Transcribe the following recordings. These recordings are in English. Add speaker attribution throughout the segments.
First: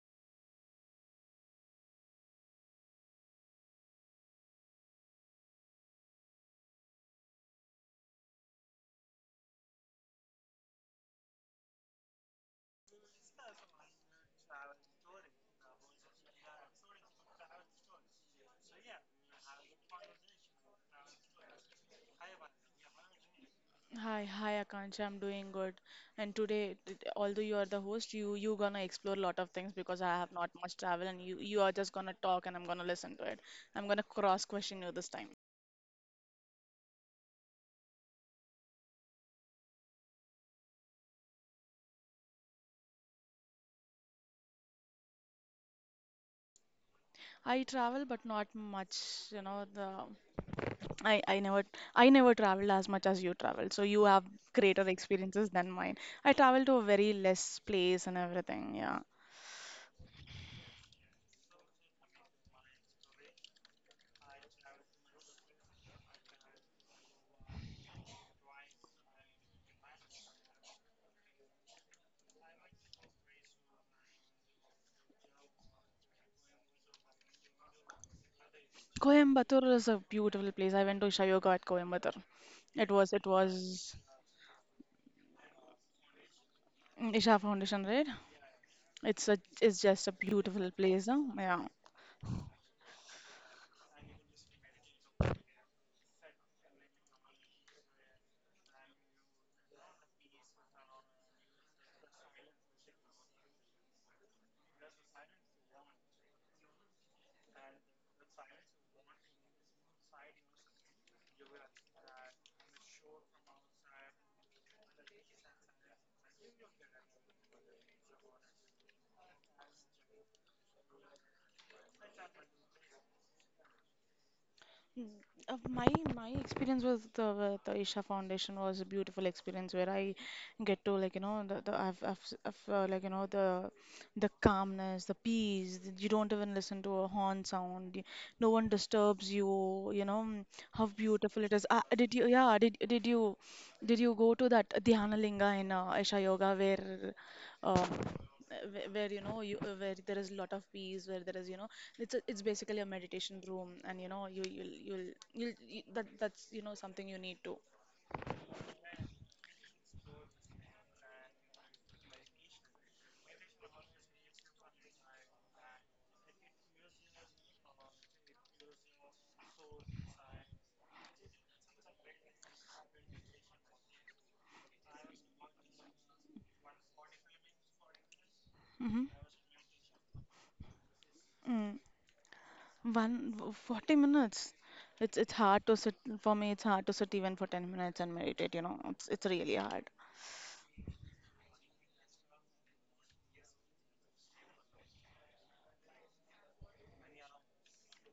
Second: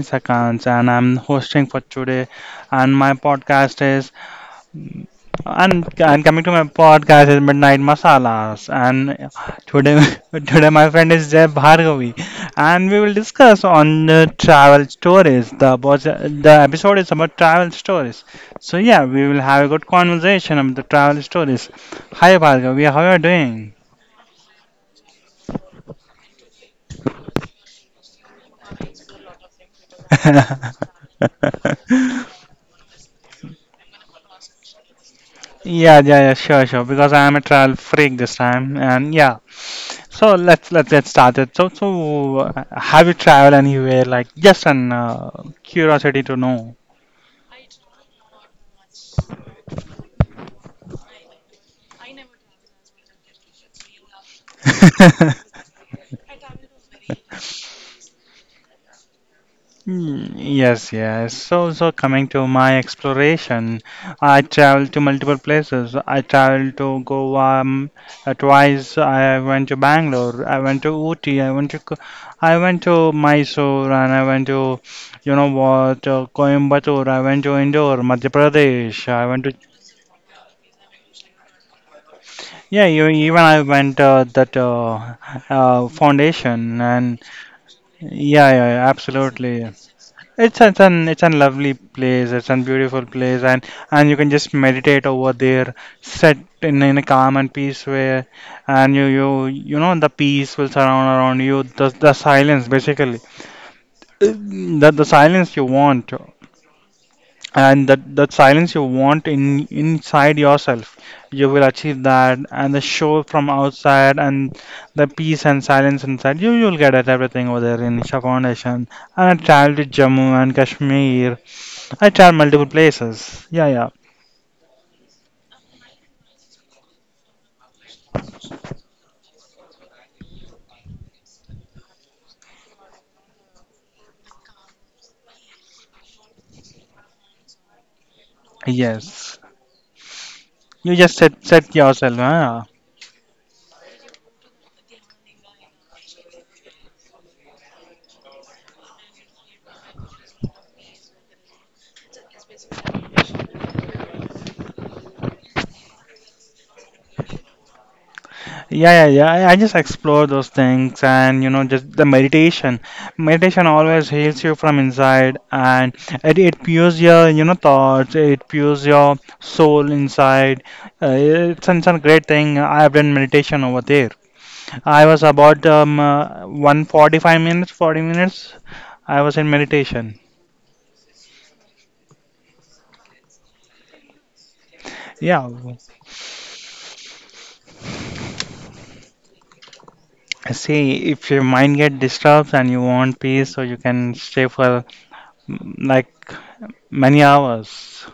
Speaker 1: is Akans and I'm hosting for today and my podcast is and coming to my podcast is Midnight Masalas, and today today my friend is Jay Bhargavi, and we will discuss on the travel stories. The episode is about travel stories. So yeah, we will have a good conversation about the travel stories. Hi Bhargavi, how are
Speaker 2: Hi, hi Akanksha, I'm doing good. And today, although you are the host, you gonna explore a lot of things because I
Speaker 1: you
Speaker 2: have
Speaker 1: doing?
Speaker 2: not much travel, and you are just gonna talk, and I'm gonna listen to it. I'm gonna cross question you this time.
Speaker 1: Yeah, yeah, yeah, sure, sure. Because I am a travel freak this time, and yeah. So let's get started. So have you traveled anywhere? Like, just an curiosity to know.
Speaker 2: I travel, but not much. You know, the I I never I never traveled as much as you traveled, so you have greater experiences than mine. I travel to a very less place and everything. Yeah,
Speaker 1: Mm, yes, yes. So coming to my exploration, I traveled to multiple places. I traveled to Goa twice. I went to Bangalore. I went to Ooty. I went to, I went to Mysore, and I went to, you know what, Coimbatore. I went to Indore, Madhya Pradesh. I went to,
Speaker 2: Coimbatore is a beautiful place. I went to Shayoga at Coimbatore.
Speaker 1: yeah,
Speaker 2: It
Speaker 1: you,
Speaker 2: was it
Speaker 1: even I
Speaker 2: was
Speaker 1: went that foundation, and
Speaker 2: Isha Foundation, right?
Speaker 1: yeah, yeah,
Speaker 2: It's a
Speaker 1: absolutely.
Speaker 2: it's just a
Speaker 1: It's
Speaker 2: beautiful
Speaker 1: it's
Speaker 2: place,
Speaker 1: an
Speaker 2: no?
Speaker 1: it's a
Speaker 2: Yeah.
Speaker 1: lovely place. It's a beautiful place, and you can just meditate over there, sit in a calm and peace way, and you know the peace will surround around you. The silence basically, the silence you want, and that silence you want in inside yourself, you will achieve that. And the show from outside, and the peace and silence inside, you'll get at everything over there in Isha Foundation. And I traveled to Jammu and Kashmir. I tried multiple places. Yeah, yeah.
Speaker 2: Mm, My my experience with the Isha Foundation was a beautiful experience where I get to the I've, s- I've, the calmness, the peace, that you don't even listen to a horn sound, no one disturbs
Speaker 1: Yes.
Speaker 2: you. How
Speaker 1: You just
Speaker 2: beautiful
Speaker 1: set
Speaker 2: it is.
Speaker 1: set yourself. Huh?
Speaker 2: Did you go to that Dhyana Linga in Isha Yoga where uh, where you know you where there is a lot of peace, where there is, you know, it's basically a meditation room and, you know, you you'll you, that that's, you know, something you need to.
Speaker 1: Yeah, yeah, yeah. I just explore those things and you know just the meditation. Meditation always heals you from inside and it pures your you know thoughts. It pures your soul inside. It's a great thing. I have done meditation over there. I was about 145 minutes, 40 minutes.
Speaker 2: Mm-hmm.
Speaker 1: I was in meditation.
Speaker 2: Mm. 40 minutes. It's
Speaker 1: Yeah.
Speaker 2: hard to sit for me. It's hard to sit even for 10 minutes and meditate. You know, it's really hard.
Speaker 1: See, if your mind get disturbed and you want peace, so you can stay for mm, like many hours.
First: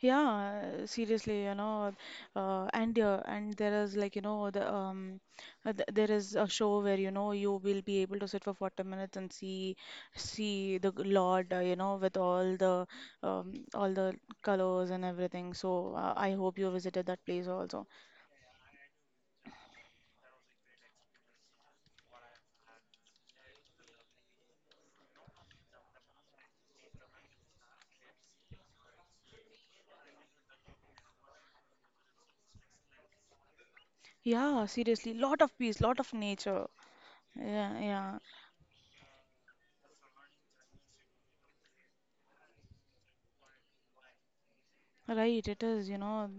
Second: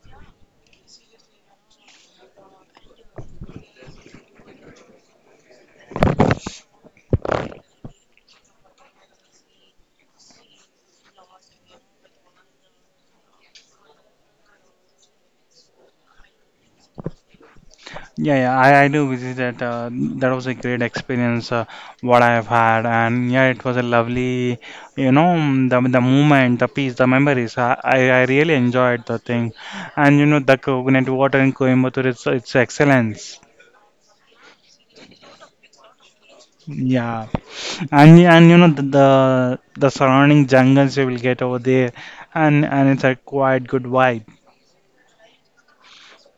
Speaker 2: Yeah, seriously, you know, and there is, the th there is a show where, you know, you will be able to sit for 40 minutes and see see the Lord, you know, with all the colors and everything. So I hope you visited that place also.
Speaker 1: Yeah, yeah, I do visit that. That was a great experience what I have had, and yeah, it was a lovely, you know, mm, the moment, the peace, the memories. I really enjoyed the thing, and you know, the coconut water in Coimbatore, it's excellence.
Speaker 2: Yeah, seriously, lot of peace, lot of nature.
Speaker 1: Yeah,
Speaker 2: Yeah, yeah,
Speaker 1: and you know the surrounding jungles you will get over there, and it's a quite good vibe.
Speaker 2: right. It is, you know,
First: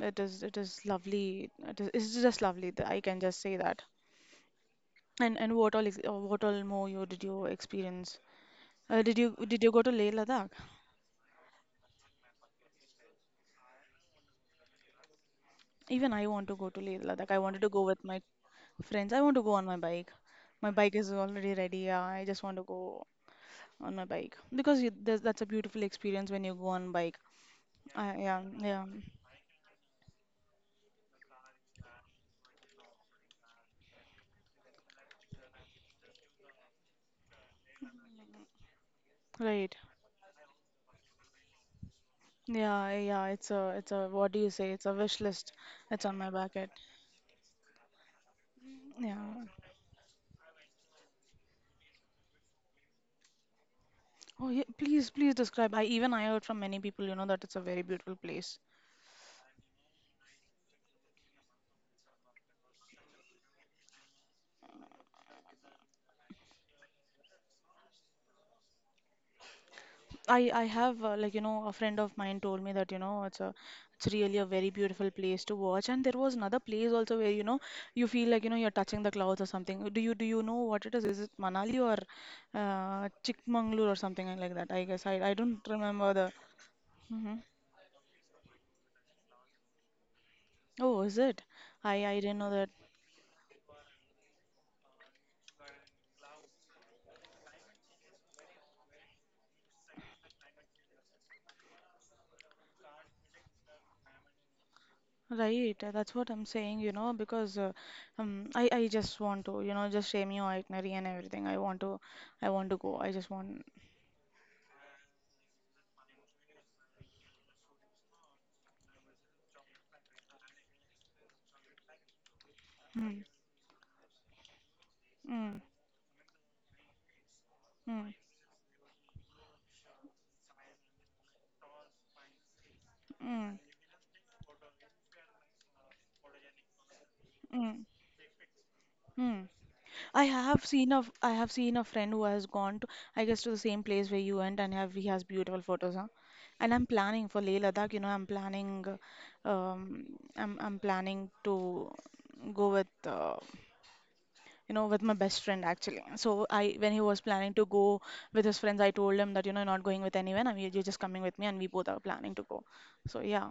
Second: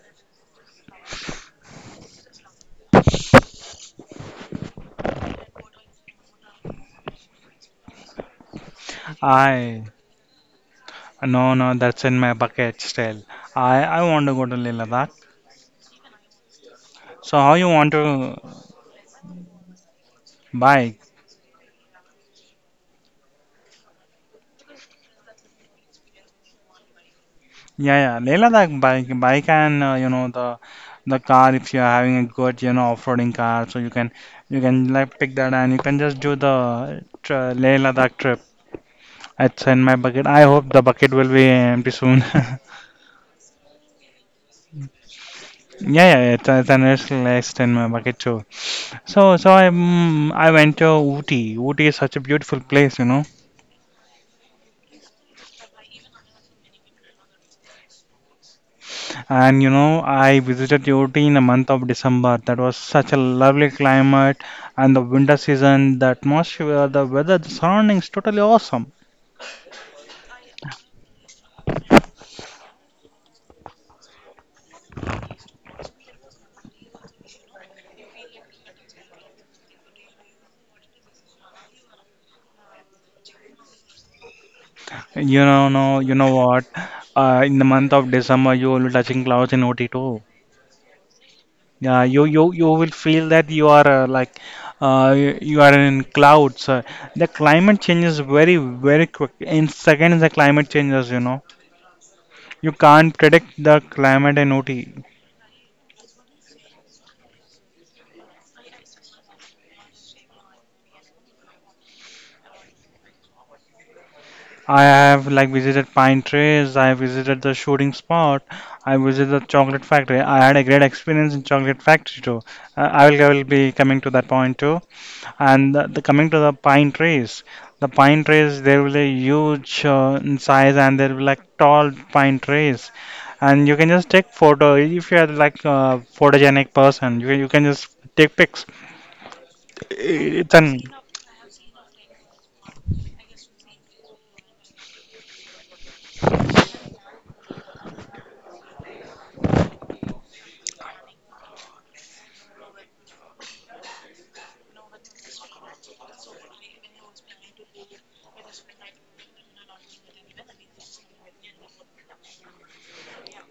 Speaker 2: it is lovely. It's just lovely. I can just say that. And what all more you did you experience? Did you go
Speaker 1: I
Speaker 2: to Leh Ladakh?
Speaker 1: No, no, that's in my bucket still. I want to go to Leh Ladakh.
Speaker 2: Even I want to go to Leh Ladakh. I
Speaker 1: So how
Speaker 2: wanted to
Speaker 1: you
Speaker 2: go
Speaker 1: want
Speaker 2: with my
Speaker 1: to
Speaker 2: friends. I want to go on my bike. My bike
Speaker 1: bike?
Speaker 2: is already ready. Yeah, I just want to go on my bike because that's a beautiful experience when you go on bike.
Speaker 1: Yeah,
Speaker 2: I
Speaker 1: yeah, Leh
Speaker 2: yeah
Speaker 1: Ladakh,
Speaker 2: yeah
Speaker 1: bike and you know the car if you're having a good you know off-roading car, so you can like pick that and you can just do the tr Leh Ladakh trip. It's
Speaker 2: right.
Speaker 1: in my bucket. I hope the bucket will be empty soon.
Speaker 2: Yeah, yeah. It's a what do you say? It's a wish list. It's on
Speaker 1: Yeah,
Speaker 2: my
Speaker 1: yeah, it's,
Speaker 2: bucket.
Speaker 1: it's an it's list in my bucket too.
Speaker 2: Yeah.
Speaker 1: So I went to Ooty. Ooty is such a beautiful place, you know.
Speaker 2: Oh yeah. Please describe. I even I heard from many people, you know, that it's a very beautiful place.
Speaker 1: And you know, I visited Ooty in the month of December. That was such a lovely climate, and the winter season, the atmosphere, the weather, the surroundings, totally awesome.
Speaker 2: I have, a friend of mine told me that, you know, it's really a very beautiful place to watch, and there was another place also where, you know, you feel like, you know, you're touching the clouds or something. Do you know what it is? Is it Manali or Chikmagalur or something like that? I guess I
Speaker 1: You know,
Speaker 2: don't
Speaker 1: no,
Speaker 2: remember
Speaker 1: You
Speaker 2: the.
Speaker 1: know what?
Speaker 2: Hmm.
Speaker 1: In the month of December, you will be touching clouds in Ooty too.
Speaker 2: Oh, is it? I
Speaker 1: Yeah,
Speaker 2: I
Speaker 1: you
Speaker 2: didn't
Speaker 1: you
Speaker 2: know that.
Speaker 1: you will feel that you are you you are in clouds. The climate changes very quick. In seconds, the climate changes. You know, you can't predict the climate in OT.
Speaker 2: Right, that's what I'm saying, you know, because I just want to, you know, just share me your itinerary and everything. I want to go. I just want.
Speaker 1: I have like visited pine trees. I visited the shooting spot. I visited the chocolate factory. I had a great experience in chocolate factory too.
Speaker 2: Mm,
Speaker 1: I will be coming to that point too.
Speaker 2: mm,
Speaker 1: And the coming to the
Speaker 2: mm.
Speaker 1: pine trees they will be huge in size, and they will be like tall pine trees.
Speaker 2: Mm,
Speaker 1: And you can just take photo if you are like a photogenic person. You can
Speaker 2: mm,
Speaker 1: just take pics.
Speaker 2: mm.
Speaker 1: It's an
Speaker 2: I have seen a friend who has gone to, I guess, to the same place where you went, and have he has beautiful photos, huh? And I'm planning for Leh Ladakh, you know, I'm planning, uh, um I'm planning to go with, you know, with my best friend actually. So I, when he was planning to go with his friends, I told him that, you know, you're not going with anyone, I mean, you're just coming with me, and we both are planning to go. So yeah,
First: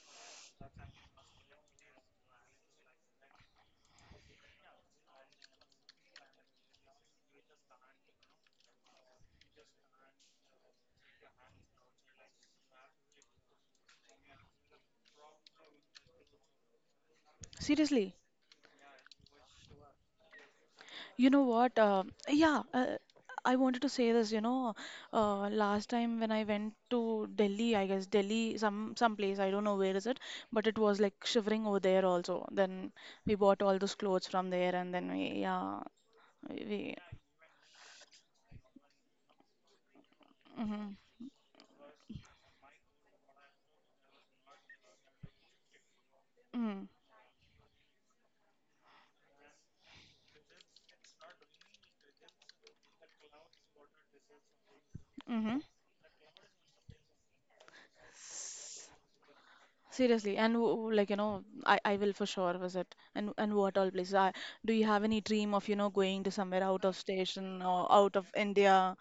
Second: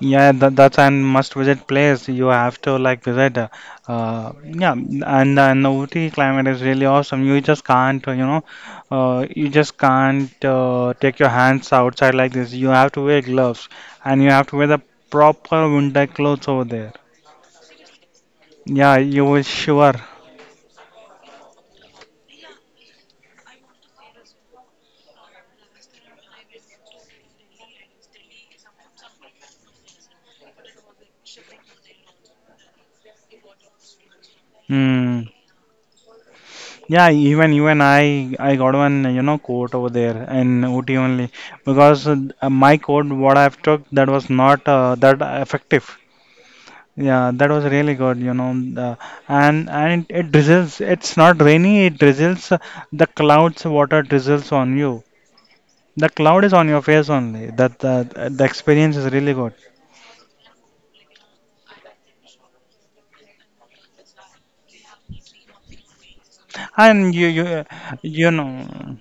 Speaker 1: Yeah, that, that's an must visit place. You have to like visit. Yeah, and the Ooty climate is really awesome. You just can't, you know, you just can't take your hands outside like this. You have to wear gloves and you have to wear the proper winter clothes over there.
Speaker 2: seriously.
Speaker 1: Yeah, you will sure.
Speaker 2: You know what? Yeah, I wanted to say this. You know, last time when I went to Delhi, I guess Delhi, some place, I don't know where is it, but it was like shivering over there also. Then we bought all those clothes from there, and then we,
Speaker 1: Mm.
Speaker 2: yeah, we,
Speaker 1: Yeah, even you and I got one, you know, coat over there in
Speaker 2: mm-hmm,
Speaker 1: Ooty only because my coat what I've took, that was not that effective.
Speaker 2: mm
Speaker 1: Yeah, that was really good, you know. And it drizzles. It's not rainy. It drizzles. The clouds, water drizzles on you.
Speaker 2: mm-hmm.
Speaker 1: The cloud is on your face only. That the experience is really good.
Speaker 2: Seriously, and I will for sure visit. And what all places? I, do you have any dream of, you know, going to somewhere out of
Speaker 1: And you
Speaker 2: station or out
Speaker 1: You
Speaker 2: of
Speaker 1: know
Speaker 2: India?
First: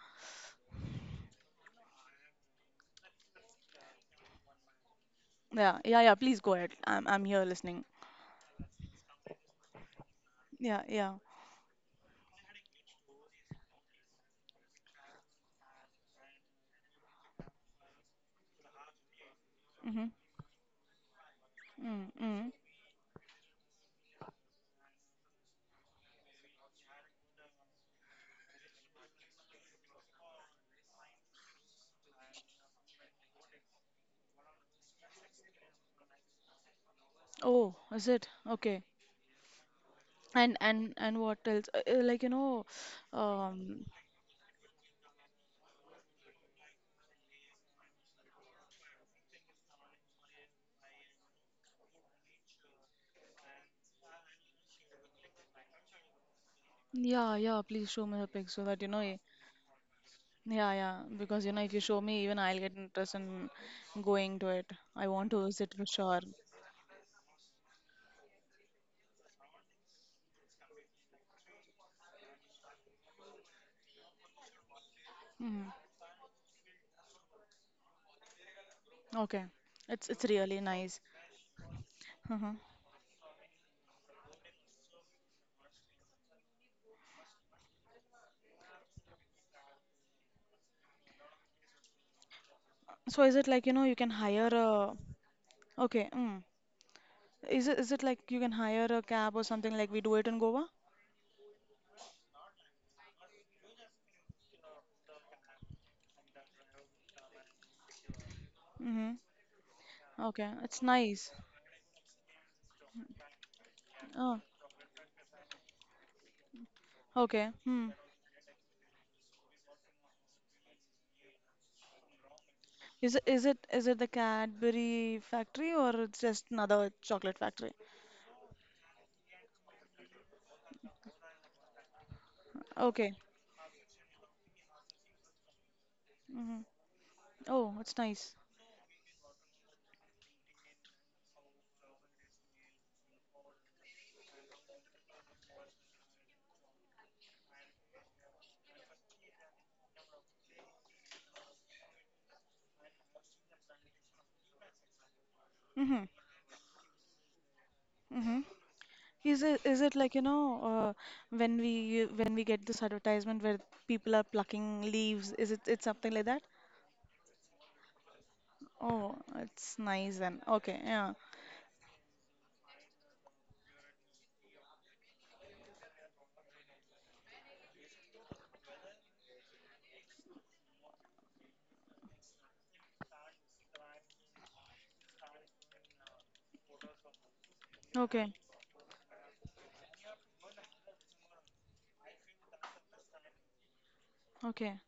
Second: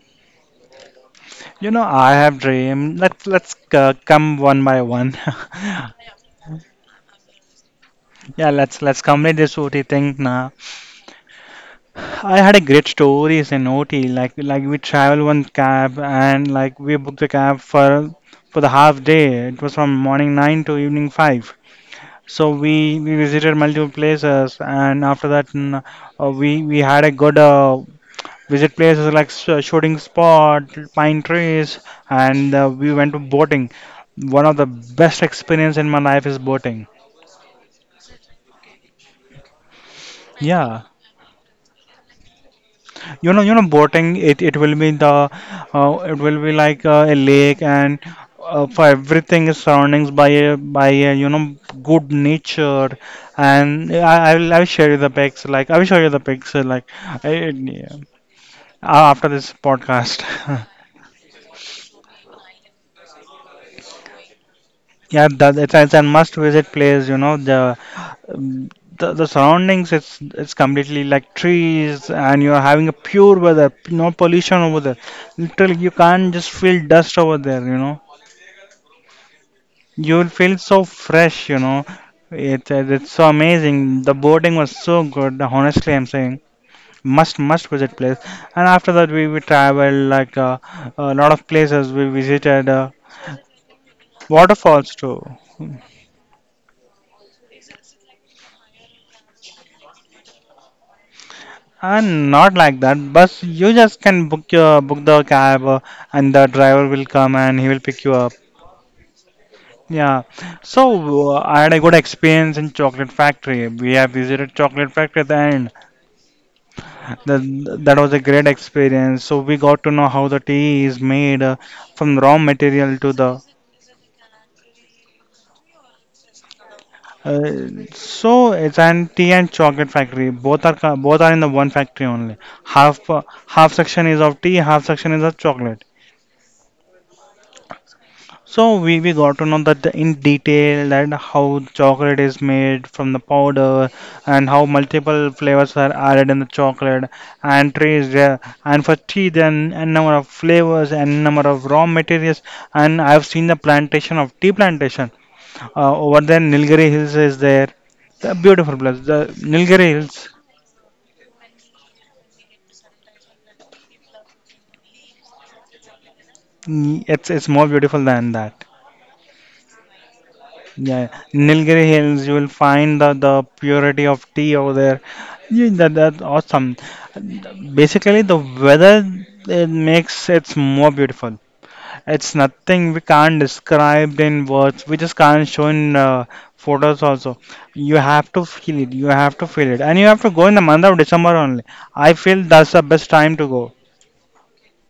Speaker 1: you know, I have dream. Let's come one by one.
Speaker 2: Yeah, yeah, yeah. Please go ahead. I'm here listening.
Speaker 1: Yeah, let's complete this Ooty thing now.
Speaker 2: Yeah, yeah.
Speaker 1: I had a great stories in OT. Like we travel one cab and like we booked the cab for the half day. It was from
Speaker 2: Mm-hmm.
Speaker 1: morning 9 to evening 5.
Speaker 2: Mm,
Speaker 1: So
Speaker 2: mm.
Speaker 1: we visited multiple places, and after that we had a good visit places like shooting spot, pine trees, and we went to boating. One of the best experience in my life is boating.
Speaker 2: Oh, is it? Okay.
Speaker 1: Yeah.
Speaker 2: And what else?
Speaker 1: You know,
Speaker 2: Um,
Speaker 1: boating, it will be the it will be like a lake, and for everything is surroundings by a you know good nature, and I will share you the pics. Like I will show you the pics I,
Speaker 2: yeah, yeah.
Speaker 1: yeah,
Speaker 2: Please show me the pics so that you know.
Speaker 1: After this podcast.
Speaker 2: Yeah, yeah. Because, you know, if you show me, even I'll get interest in going to it. I
Speaker 1: Yeah,
Speaker 2: want to
Speaker 1: that
Speaker 2: visit for
Speaker 1: it's a
Speaker 2: sure.
Speaker 1: must visit place, you know, um, the surroundings, it's completely like trees, and you're having a pure weather, no pollution over there.
Speaker 2: Mm-hmm.
Speaker 1: Literally you can't just feel dust over there, you know.
Speaker 2: Okay. It's
Speaker 1: You'll feel
Speaker 2: really
Speaker 1: so
Speaker 2: nice.
Speaker 1: fresh, you know.
Speaker 2: Uh-huh.
Speaker 1: It's so amazing. The boating was so good, honestly I'm saying. Must visit place. And after that we traveled like a lot of places. We visited
Speaker 2: So is it like, you know, you can hire a
Speaker 1: waterfalls too.
Speaker 2: okay? Mm. Is it like you can hire a cab or something like we do it in Goa?
Speaker 1: Not like that. Bus, you just can book the cab, and the driver will come and he will pick you up.
Speaker 2: Mm-hmm.
Speaker 1: Yeah.
Speaker 2: Okay, it's nice.
Speaker 1: So I had a good experience in chocolate factory. We have
Speaker 2: Oh,
Speaker 1: visited chocolate factory at the end.
Speaker 2: okay.
Speaker 1: That
Speaker 2: Hmm.
Speaker 1: that was a great experience. So we got to know how the tea is made from raw material to the.
Speaker 2: Is it the Cadbury factory or it's just another chocolate factory?
Speaker 1: So it's an tea and chocolate factory. Both are both are in the one factory only. Half
Speaker 2: Okay.
Speaker 1: half section is of tea, half section is of chocolate.
Speaker 2: Hmm. Oh, it's nice.
Speaker 1: So we got to know that in detail that how chocolate is made from the powder, and how multiple flavors are added in the chocolate and trees there, and for tea then a number of flavors and number of raw materials, and I have seen the plantation of tea plantation
Speaker 2: Hmm.
Speaker 1: over there. Nilgiri Hills is there, the
Speaker 2: Hmm.
Speaker 1: beautiful place, the
Speaker 2: Is
Speaker 1: Nilgiri
Speaker 2: it like, you
Speaker 1: Hills.
Speaker 2: know, uh, when we get this advertisement where people are plucking leaves? Is it It's something like that?
Speaker 1: Mm, it's more beautiful than that.
Speaker 2: Oh, it's nice then. Okay.
Speaker 1: Yeah,
Speaker 2: Yeah.
Speaker 1: Nilgiri Hills, you will find the purity of tea over there. Yeah, that, that's awesome. Basically, the weather it's more beautiful. It's nothing we can't describe in words. We just can't show in photos also. You have
Speaker 2: Okay.
Speaker 1: to feel it. You have to feel it, and you have to go in the month of December only. I feel that's the best time to go.
Speaker 2: Okay.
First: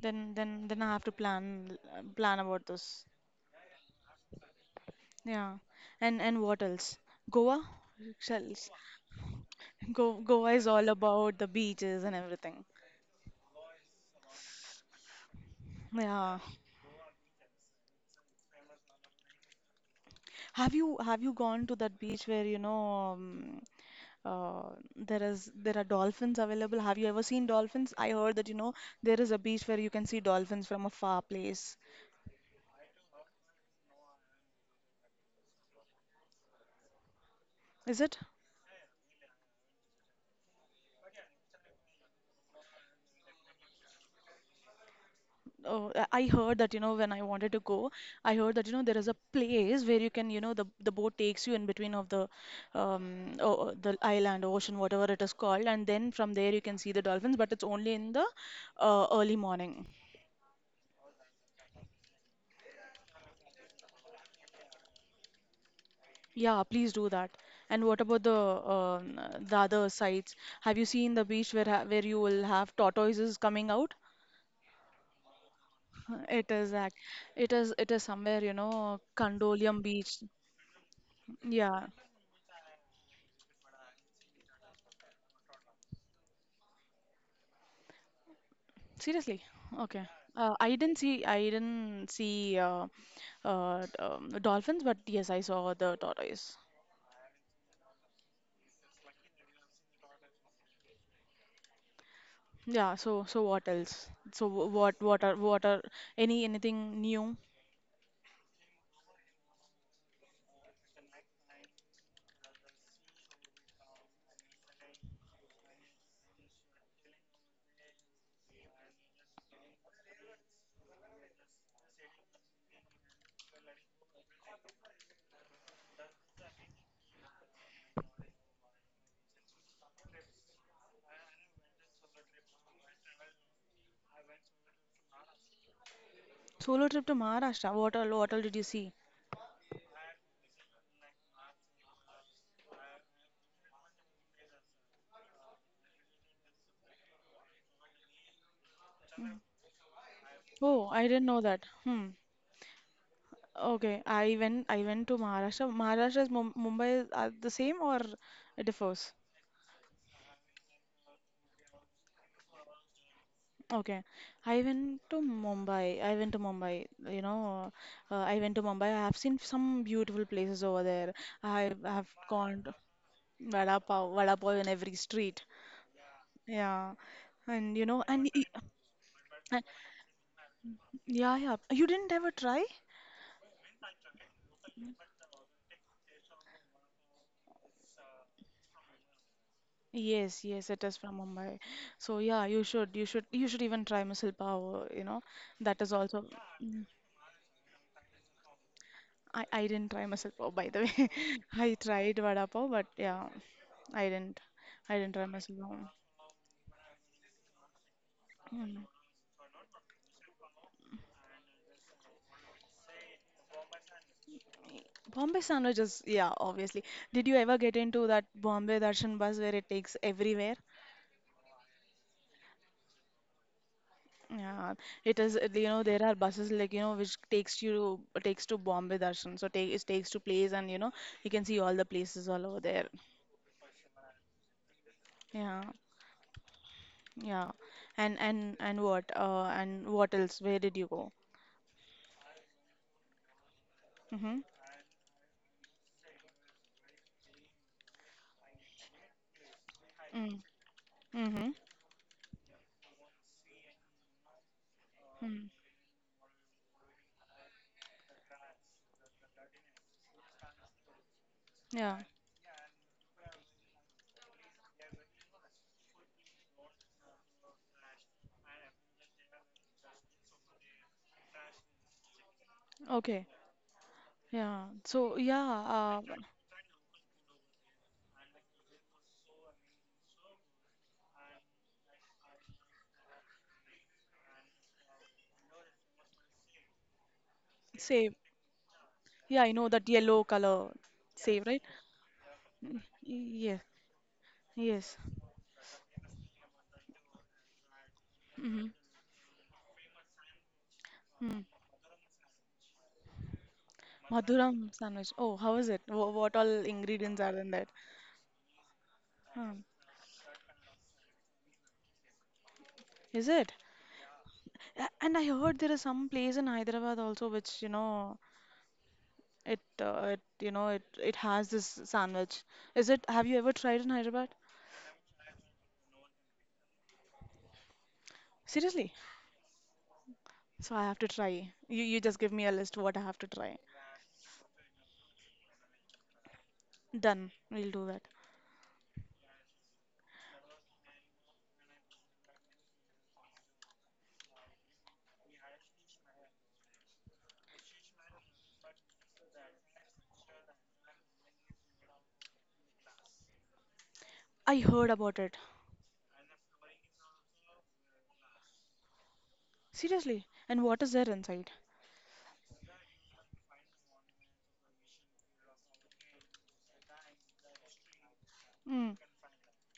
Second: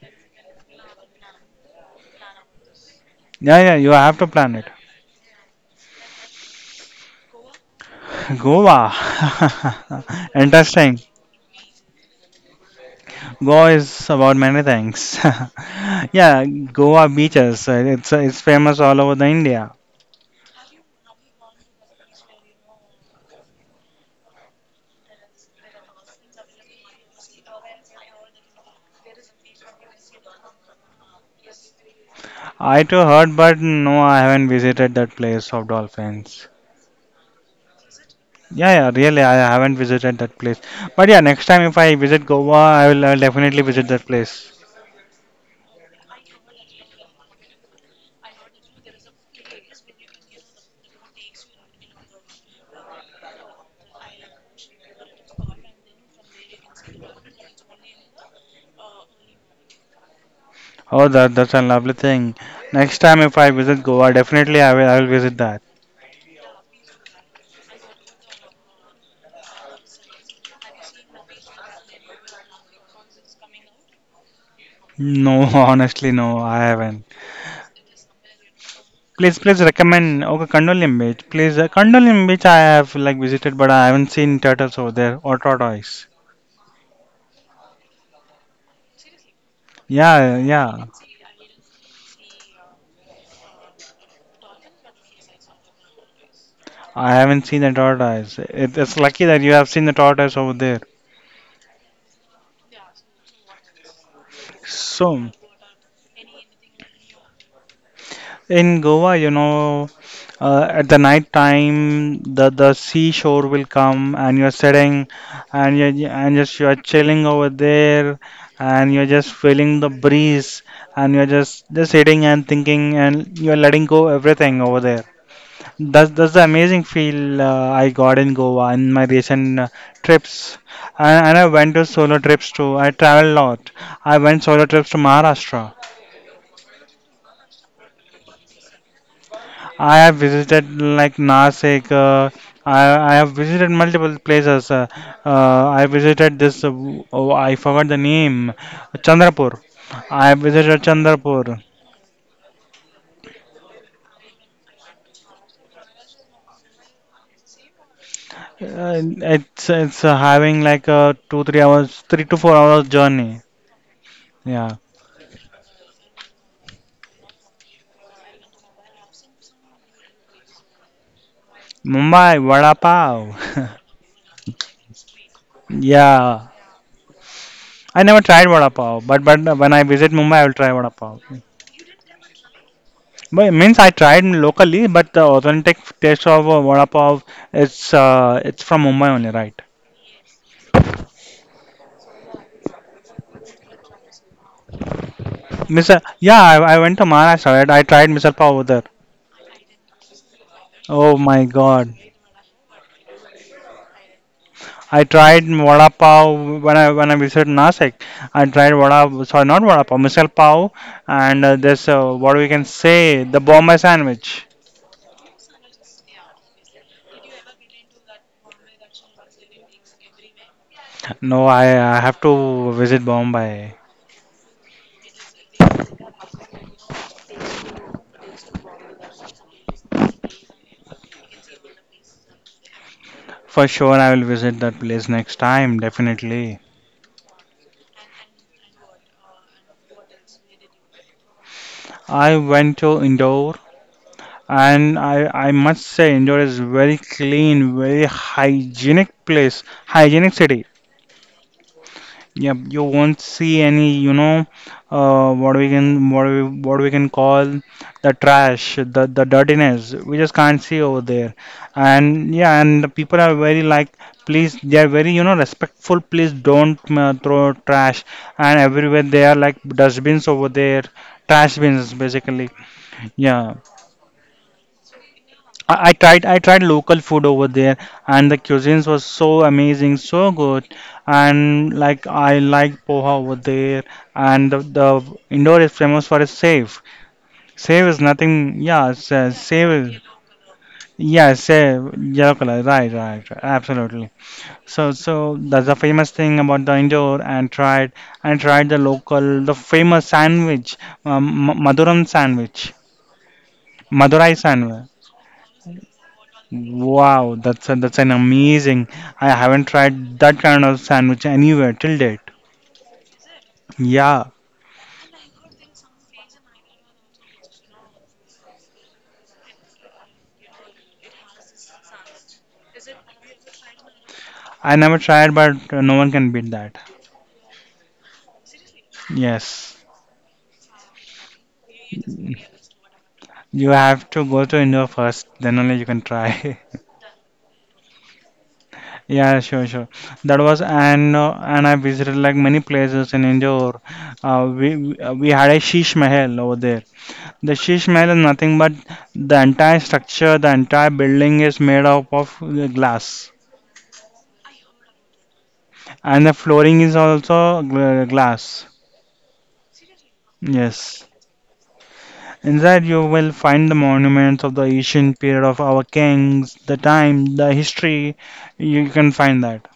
Speaker 2: Then then I have to plan about this.
Speaker 1: Yeah, yeah, you have to plan it.
Speaker 2: Yeah. And what else? Goa? Shall-
Speaker 1: Goa.
Speaker 2: Go Goa is all
Speaker 1: Interesting.
Speaker 2: about the beaches and everything.
Speaker 1: Goa is about many things.
Speaker 2: Yeah.
Speaker 1: Yeah, Goa beaches. It's famous all over the India.
Speaker 2: Have you gone to that beach where, you know, um, uh, there is, there are dolphins available? Have you ever seen dolphins? I heard that, you know, there is a beach where you can see dolphins from a far place.
Speaker 1: I too heard, but no, I haven't visited that place of dolphins.
Speaker 2: Is it?
Speaker 1: Yeah, yeah, really, I haven't visited that place. But yeah, next time if I visit Goa, I will definitely visit that place.
Speaker 2: Oh, I heard that, you know, when I wanted to go, I heard that, you know, there is a place where you can, you know, the boat takes you in between of the oh, the island, ocean, whatever it is called, and then from there you can see the dolphins, but it's only in the early morning.
Speaker 1: Oh, that that's a lovely thing. Next time if I visit Goa, definitely I will visit that.
Speaker 2: Yeah, please do that. And what about the other sites? Have you seen the beach where ha where you will have tortoises coming out?
Speaker 1: No, honestly, no,
Speaker 2: It
Speaker 1: I
Speaker 2: is act.
Speaker 1: haven't.
Speaker 2: It is somewhere, you know,
Speaker 1: Please, please
Speaker 2: Kandolium Beach.
Speaker 1: recommend. Okay, Condolim Beach. Please,
Speaker 2: Yeah.
Speaker 1: Condolim Beach. I have like visited, but I haven't seen turtles over there or tortoise.
Speaker 2: Seriously? Okay.
Speaker 1: Yeah, yeah.
Speaker 2: I didn't see dolphins, but yes, I saw the tortoise.
Speaker 1: I haven't seen the tortoise. It's lucky that you have seen the tortoise over there.
Speaker 2: Yeah. So so what else? So
Speaker 1: So,
Speaker 2: what are any anything new?
Speaker 1: in Goa, you know, at the night time, the seashore will come, and you're sitting, and you and just you're chilling over there, and you're just feeling the breeze, and you're just sitting and thinking, and you're letting go everything over there. That's the amazing feel I got in Goa in my recent trips, and I went to solo trips too. I travel a lot. I went solo trips to Maharashtra.
Speaker 2: Solo trip to Maharashtra. What all did you see?
Speaker 1: I have visited like Nasik. I have visited multiple places. I visited this. Oh, I forgot the name. Chandrapur. I have visited
Speaker 2: Oh, I didn't know
Speaker 1: Chandrapur.
Speaker 2: that. Hmm. Okay. I went to Maharashtra. Maharashtra's Mumbai are the same or it differs?
Speaker 1: It's having like a 2-3 hours, 3 to 4 hours journey.
Speaker 2: Okay, I
Speaker 1: Yeah.
Speaker 2: went to Mumbai. I went to Mumbai. I have seen some beautiful places over there. I have
Speaker 1: Mumbai,
Speaker 2: gone to
Speaker 1: vada pav.
Speaker 2: Vada Pav, Vada Pav in every street.
Speaker 1: Yeah,
Speaker 2: Yeah, and you
Speaker 1: I
Speaker 2: know,
Speaker 1: never
Speaker 2: and,
Speaker 1: tried vada pav, but
Speaker 2: and
Speaker 1: when I visit Mumbai, I will try vada pav.
Speaker 2: yeah, yeah. You didn't ever try?
Speaker 1: But means I tried locally, but the authentic taste of vada pav it's from Mumbai only, right?
Speaker 2: Yes, yes, it is from Mumbai. So yeah, you should even try misal pav. You know, that is
Speaker 1: Mr.
Speaker 2: also.
Speaker 1: Yeah, I went to Maharashtra. Right? I tried misal pav over there.
Speaker 2: I didn't try masala pav by the way.
Speaker 1: Oh my
Speaker 2: I
Speaker 1: God!
Speaker 2: tried vada pav, but yeah, I didn't. I
Speaker 1: I
Speaker 2: didn't try
Speaker 1: tried
Speaker 2: masala pav.
Speaker 1: vada pav when I visited Nasik. I tried
Speaker 2: Hmm.
Speaker 1: vada sorry not vada pav misal pav and this what we can say the Bombay sandwich.
Speaker 2: Bombay sandwich is, yeah, obviously. Did you ever get into that Bombay Darshan bus where it takes everywhere?
Speaker 1: No, I have to visit Bombay.
Speaker 2: Yeah, it is. You know, there are buses like, you know, which takes you takes to Bombay Darshan, so take it takes to place, and, you know, you can see all the places all over there.
Speaker 1: For sure, I will visit that place next
Speaker 2: Yeah,
Speaker 1: time, definitely.
Speaker 2: yeah. And what? And what else? Where did you go?
Speaker 1: I went to Indore
Speaker 2: Mm-hmm.
Speaker 1: and I must say Indore is very clean, very hygienic place, hygienic city.
Speaker 2: Mm-hmm.
Speaker 1: Yep, you won't see any, you know,
Speaker 2: Mm-hmm.
Speaker 1: what we can what we can call the trash, the dirtiness. We just can't see over there.
Speaker 2: Yeah.
Speaker 1: And yeah, and the people are very like, please, they are very, you know, respectful. Please don't throw trash. And everywhere they are like dustbins over there, trash bins basically.
Speaker 2: Okay.
Speaker 1: Yeah.
Speaker 2: Yeah. So yeah,
Speaker 1: I tried local food over there and the cuisines was so amazing, so good. And like I like poha over there and the Indore is famous for its save. Save is
Speaker 2: save.
Speaker 1: nothing yeah, it's,
Speaker 2: Yeah, I know
Speaker 1: save
Speaker 2: that
Speaker 1: is
Speaker 2: yellow color.
Speaker 1: yeah,
Speaker 2: Save, right?
Speaker 1: save yellow color, right,
Speaker 2: Yes.
Speaker 1: absolutely. So
Speaker 2: Yes.
Speaker 1: so that's the famous thing about the Indore and
Speaker 2: Mm-hmm.
Speaker 1: tried the local the famous sandwich,
Speaker 2: Mm.
Speaker 1: Madurai sandwich. Madurai
Speaker 2: Madhuram
Speaker 1: sandwich.
Speaker 2: sandwich. Oh, how is it? What all ingredients
Speaker 1: Wow,
Speaker 2: are in that?
Speaker 1: that's an amazing. I
Speaker 2: Hmm.
Speaker 1: haven't tried that kind of sandwich anywhere till date.
Speaker 2: Is it?
Speaker 1: Yeah,
Speaker 2: And I heard there is some place in Hyderabad also which, you know, it it has this sandwich. Is it? Have you ever tried in Hyderabad?
Speaker 1: I never tried, but no one can beat that.
Speaker 2: Seriously?
Speaker 1: Yes,
Speaker 2: So I have to try. You just give me a list what I have to try.
Speaker 1: you have to go to India first, then only you can try.
Speaker 2: Done. We'll do that.
Speaker 1: Yeah, sure. That was and I visited like many places in Indore. We had a Sheesh Mahal over there. The Sheesh Mahal is nothing but the entire structure, the entire building is made up of glass.
Speaker 2: I heard about it.
Speaker 1: And the flooring is also glass.
Speaker 2: Seriously? And what is
Speaker 1: Yes.
Speaker 2: there inside?
Speaker 1: Inside you will find the monuments of the ancient period of our kings, the time, the history. You
Speaker 2: Mm,
Speaker 1: can find that.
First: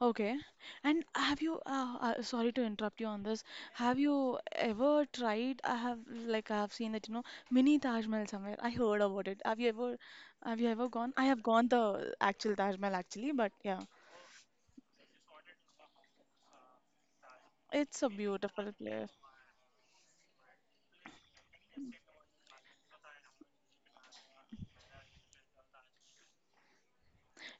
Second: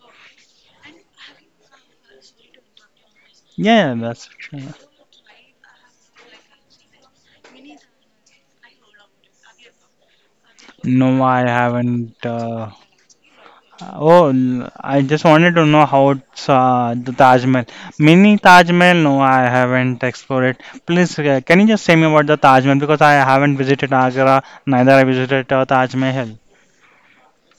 Speaker 2: okay. And have you, sorry to interrupt you on this,
Speaker 1: Yeah,
Speaker 2: have
Speaker 1: that's
Speaker 2: you
Speaker 1: true.
Speaker 2: ever tried? I have, like, I have seen that, you know, mini Taj Mahal somewhere. I heard about it. Have you ever gone?
Speaker 1: No,
Speaker 2: I
Speaker 1: I
Speaker 2: have gone the
Speaker 1: haven't.
Speaker 2: actual Taj Mahal actually, but yeah.
Speaker 1: I just wanted to know how it's, the Taj Mahal.
Speaker 2: It's a
Speaker 1: Mini Taj
Speaker 2: beautiful
Speaker 1: Mahal?
Speaker 2: place.
Speaker 1: No, I haven't explored it. Please, can you just say me about the Taj Mahal because I haven't visited Agra, neither I visited Taj Mahal.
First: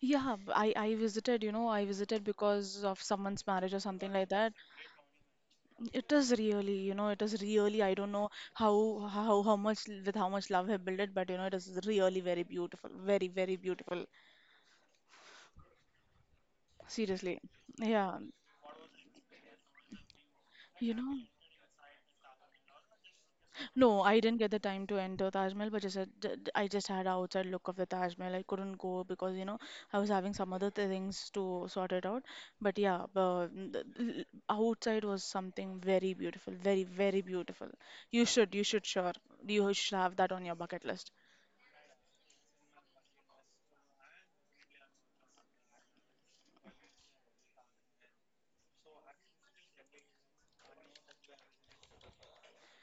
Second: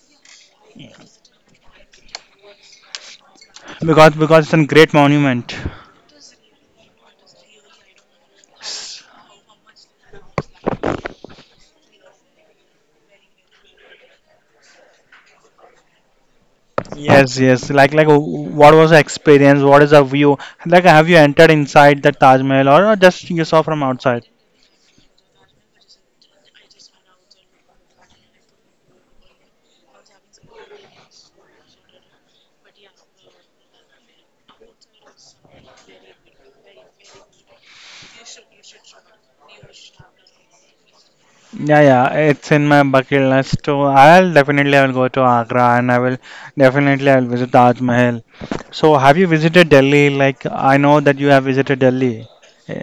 Speaker 2: Yeah, I visited, you know, I visited because of someone's marriage or something
Speaker 1: because
Speaker 2: like
Speaker 1: because
Speaker 2: that.
Speaker 1: it's a great monument.
Speaker 2: It is really, you know, it is really. I don't know how much with how much love I built it, but you know, it is really very beautiful, very beautiful.
Speaker 1: Yes,
Speaker 2: Seriously,
Speaker 1: yes. Like,
Speaker 2: yeah.
Speaker 1: what was the experience? What is the view? Like,
Speaker 2: You
Speaker 1: have
Speaker 2: know,
Speaker 1: you entered inside the Taj Mahal or just you saw from
Speaker 2: no, I
Speaker 1: outside?
Speaker 2: didn't get the time to enter Taj Mahal, but just I just had a outside look of the Taj Mahal. I couldn't go because you know I was having some other things to sort it out. But yeah, the outside was something very beautiful, very beautiful. You should you should have that on your bucket list.
Speaker 1: Yeah, yeah. It's in my bucket list too. I'll go to Agra and I will definitely I'll visit Taj Mahal. So, have you visited Delhi? Like, I know that you have visited Delhi. Eh,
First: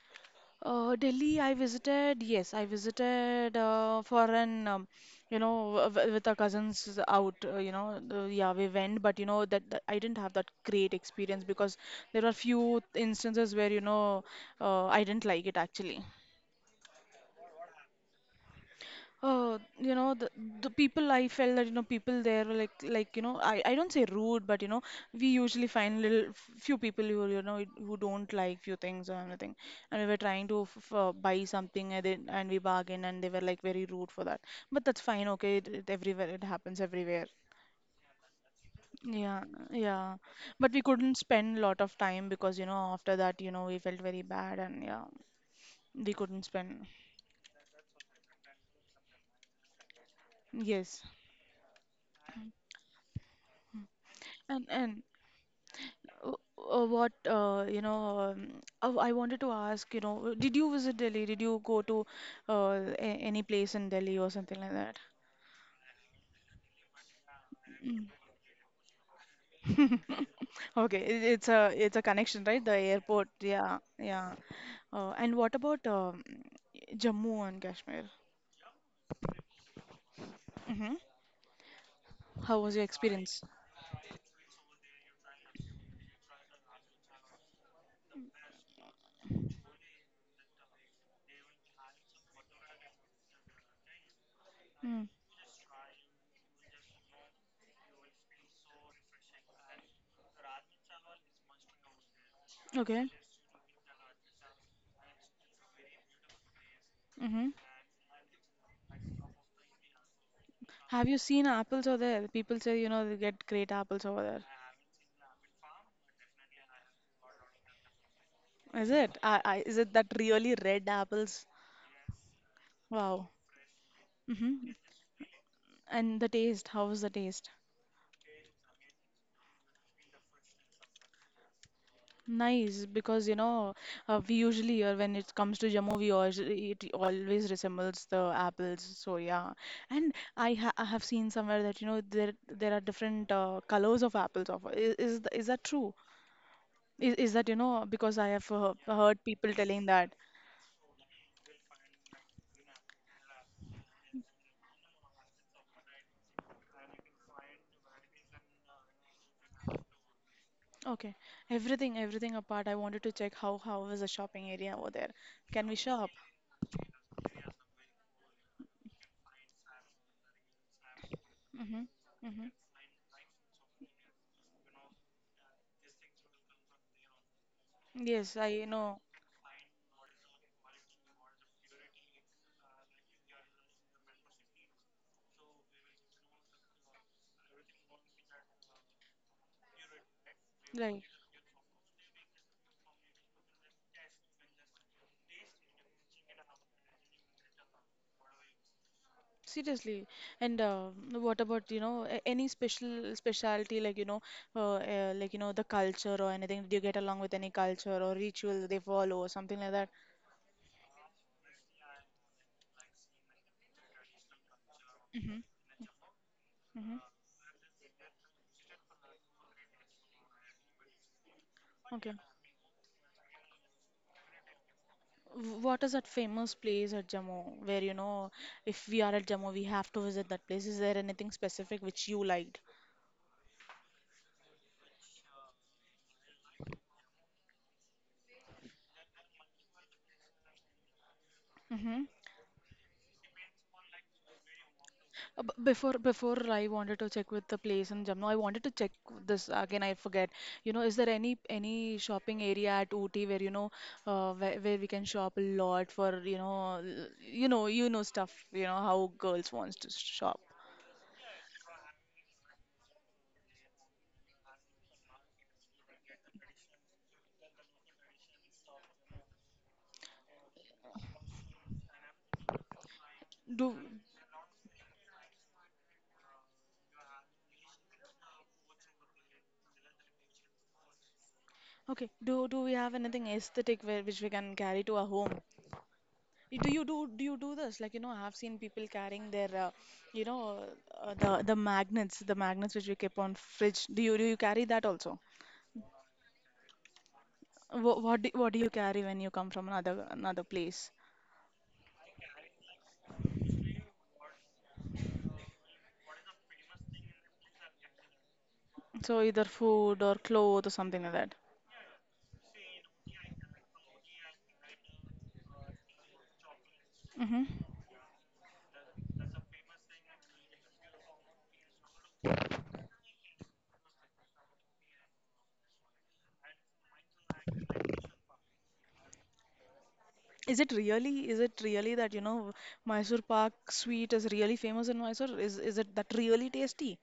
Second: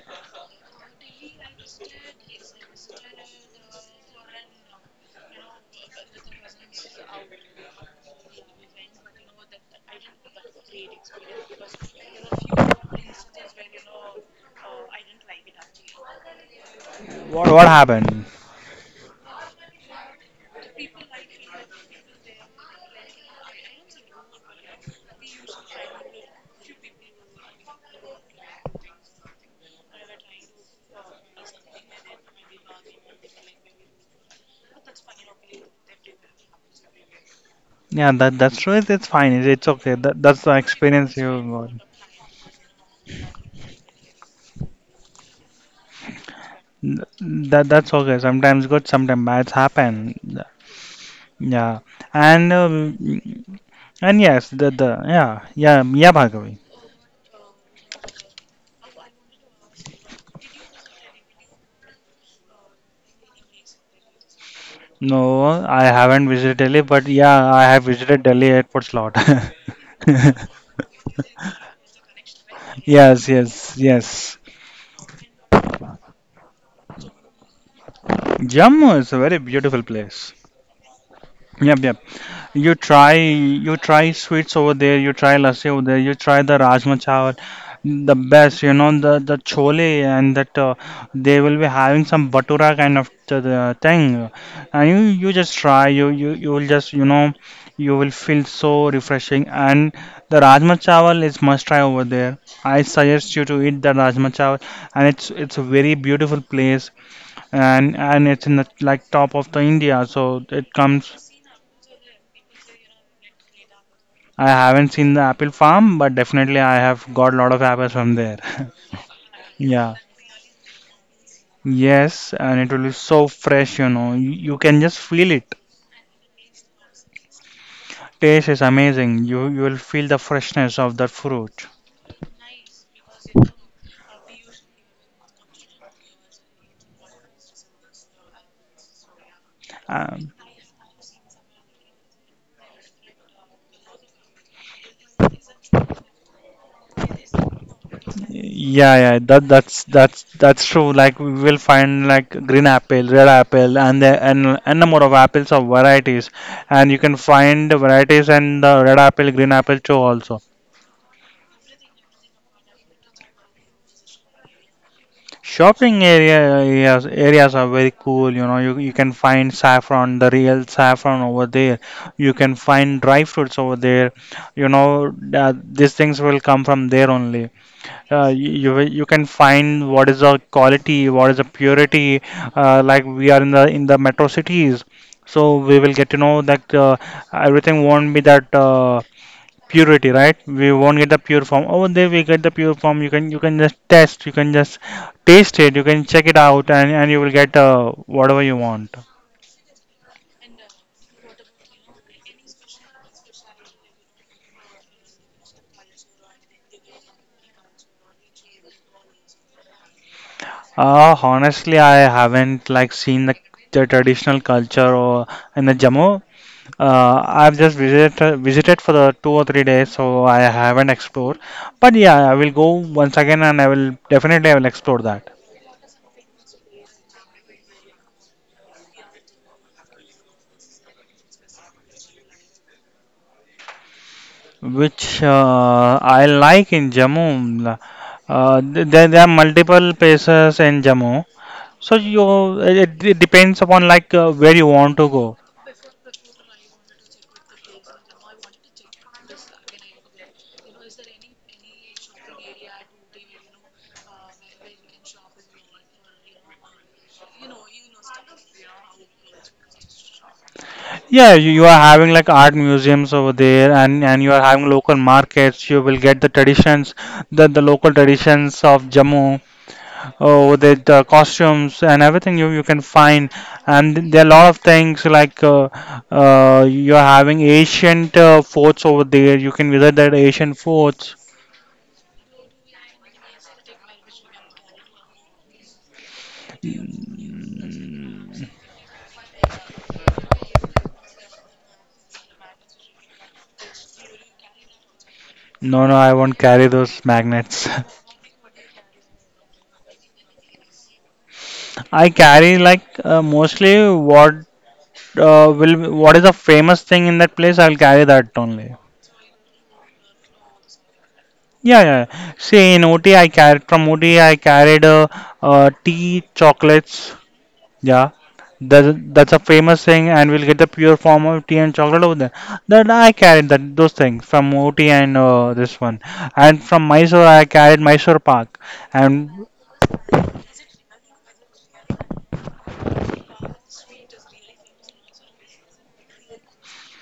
Speaker 2: Delhi, I visited, yes, I visited for an, you know, with our cousins out, you know, the, yeah, we went, but you know, that I didn't have that great experience because there were few instances where, you know, I didn't like it actually.
Speaker 1: what? What happened?
Speaker 2: You know the people, I felt that you know people there were like, you know, I don't say rude, but you know we usually find little few people who you know who don't like few things or anything, and we were trying to f buy something, and we bargain and they were like very rude for that. But that's fine, okay, it everywhere, it happens everywhere.
Speaker 1: Yeah, that's true. It's fine.
Speaker 2: Yeah,
Speaker 1: It's okay.
Speaker 2: yeah.
Speaker 1: That's the
Speaker 2: But we couldn't
Speaker 1: experience you
Speaker 2: spend a
Speaker 1: got.
Speaker 2: lot of time, because you know after that, you know, we felt very bad, and yeah, we couldn't spend.
Speaker 1: That's okay. Sometimes good, sometimes bad. Happen.
Speaker 2: Yes.
Speaker 1: Yeah, and um, and yes,
Speaker 2: And
Speaker 1: the
Speaker 2: and
Speaker 1: yeah yeah yeah
Speaker 2: Uh,
Speaker 1: Bhargavi.
Speaker 2: what you know, oh, I wanted to ask, you know, did you visit Delhi? Did you go to any place in Delhi or something like that?
Speaker 1: No, I haven't visited Delhi, but yeah, I have
Speaker 2: Mm.
Speaker 1: visited Delhi airports lot.
Speaker 2: Okay, it's a, it's a connection, right? The
Speaker 1: Yes,
Speaker 2: airport,
Speaker 1: yes,
Speaker 2: yeah, yeah.
Speaker 1: yes.
Speaker 2: And what about Jammu and Kashmir?
Speaker 1: Jammu is a very beautiful place.
Speaker 2: Hmm.
Speaker 1: Yeah, yeah.
Speaker 2: How was your experience?
Speaker 1: You try sweets over there. You try lassi over there. You try the rajma chawal, the best. You know the chole and that they will be having some batura kind of the thing, and
Speaker 2: Mm.
Speaker 1: you just try. You will just you know you will feel so refreshing. And the rajma chawal is must try over there. I
Speaker 2: Okay.
Speaker 1: suggest you to eat the rajma chawal, and it's a very beautiful place,
Speaker 2: Hmm.
Speaker 1: and it's in the like top of the India, so it
Speaker 2: Have
Speaker 1: comes.
Speaker 2: you seen apples over there? People say, you know, they get great apples over there.
Speaker 1: I haven't seen the apple farm, but definitely I have got a lot of apples from there.
Speaker 2: Is it? Is it
Speaker 1: Yeah.
Speaker 2: that really red apples?
Speaker 1: Yes, and it will be so
Speaker 2: Wow.
Speaker 1: fresh, you know. You
Speaker 2: Mm-hmm.
Speaker 1: can just feel it.
Speaker 2: And the taste, how's the taste?
Speaker 1: Taste is amazing. You will feel the freshness of that fruit.
Speaker 2: Nice, because you know, we usually hear when it comes to Jammu, we al it always resembles the apples. So yeah, and
Speaker 1: Um,
Speaker 2: I have seen somewhere that you know there there are different colors of apples. Of is, th- Is that true? Is that, you know, because I have heard people telling that.
Speaker 1: that's true. Like we will find like green apple, red apple, and the and a number of apples of varieties, and you can find varieties and the red apple, green apple too also.
Speaker 2: Okay, everything apart, I wanted to check how is the shopping area over there? Can we shop?
Speaker 1: Areas are very cool. You know, you can find saffron, the real saffron over there.
Speaker 2: Mm-hmm.
Speaker 1: You
Speaker 2: Mm-hmm.
Speaker 1: can find dry fruits over there. You know, these things will come from there only.
Speaker 2: Yes, I know.
Speaker 1: You can find what is the quality, what is the purity. Like we are in the metro cities, so we will get to know that everything won't be that. Purity right we won't
Speaker 2: Right.
Speaker 1: get the pure form over there we get the pure form you can just test you can just taste it you can check it out and you will get whatever you want.
Speaker 2: Seriously, and what about, you know, any special specialty, like you know, like you know the culture or anything? Do you get along with any culture or ritual they follow or something like that?
Speaker 1: Honestly, I haven't like seen the traditional culture or
Speaker 2: Mm-hmm.
Speaker 1: in the jammu
Speaker 2: Mm-hmm.
Speaker 1: uh, I've just visited for the 2 or 3 days so I haven't explored but
Speaker 2: Okay.
Speaker 1: yeah I will go once again and I will explore that.
Speaker 2: What is that famous place at Jammu where you know if we are at Jammu we have to visit that place? Is there anything specific which you liked?
Speaker 1: Which I like in Jammu. There, there are multiple places in Jammu, so
Speaker 2: Mm-hmm.
Speaker 1: you it depends upon like where you want to go.
Speaker 2: Before I wanted to check with the place in Jammu, I wanted to check this again. I forget. You know, is there any shopping area at Ooty where you know where we can shop a lot for you know you know, you know stuff, you know how girls wants to shop.
Speaker 1: Yeah, you are having like art museums over there, and you are having local markets. You will get the traditions, the local traditions of Jammu. Oh, the costumes and everything you can find,
Speaker 2: Do
Speaker 1: and there are a lot of things like you're having ancient forts over there. You can visit that ancient forts.
Speaker 2: okay. Do we have anything aesthetic where which we can carry to our home? Do you do this? Like you know, I have seen
Speaker 1: Mm,
Speaker 2: people carrying their you know the magnets which we keep on fridge. Do you carry that also?
Speaker 1: no, I won't carry those magnets.
Speaker 2: What do you carry when you come from another another place?
Speaker 1: I carry like mostly what will what is a famous thing in that place. I'll carry that only.
Speaker 2: So either food or clothes or something like that.
Speaker 1: Yeah. See, in OT, carried from OT, I carried tea, chocolates.
Speaker 2: Hmm.
Speaker 1: Yeah, that's a famous thing, and we'll get the pure form of tea and chocolate over there. That I carried that those things from Ooty and this one, and from Mysore I carried Mysore Pak, and
Speaker 2: Is it really that, you know, Mysore Pak sweet is really famous in Mysore? Is it that really tasty?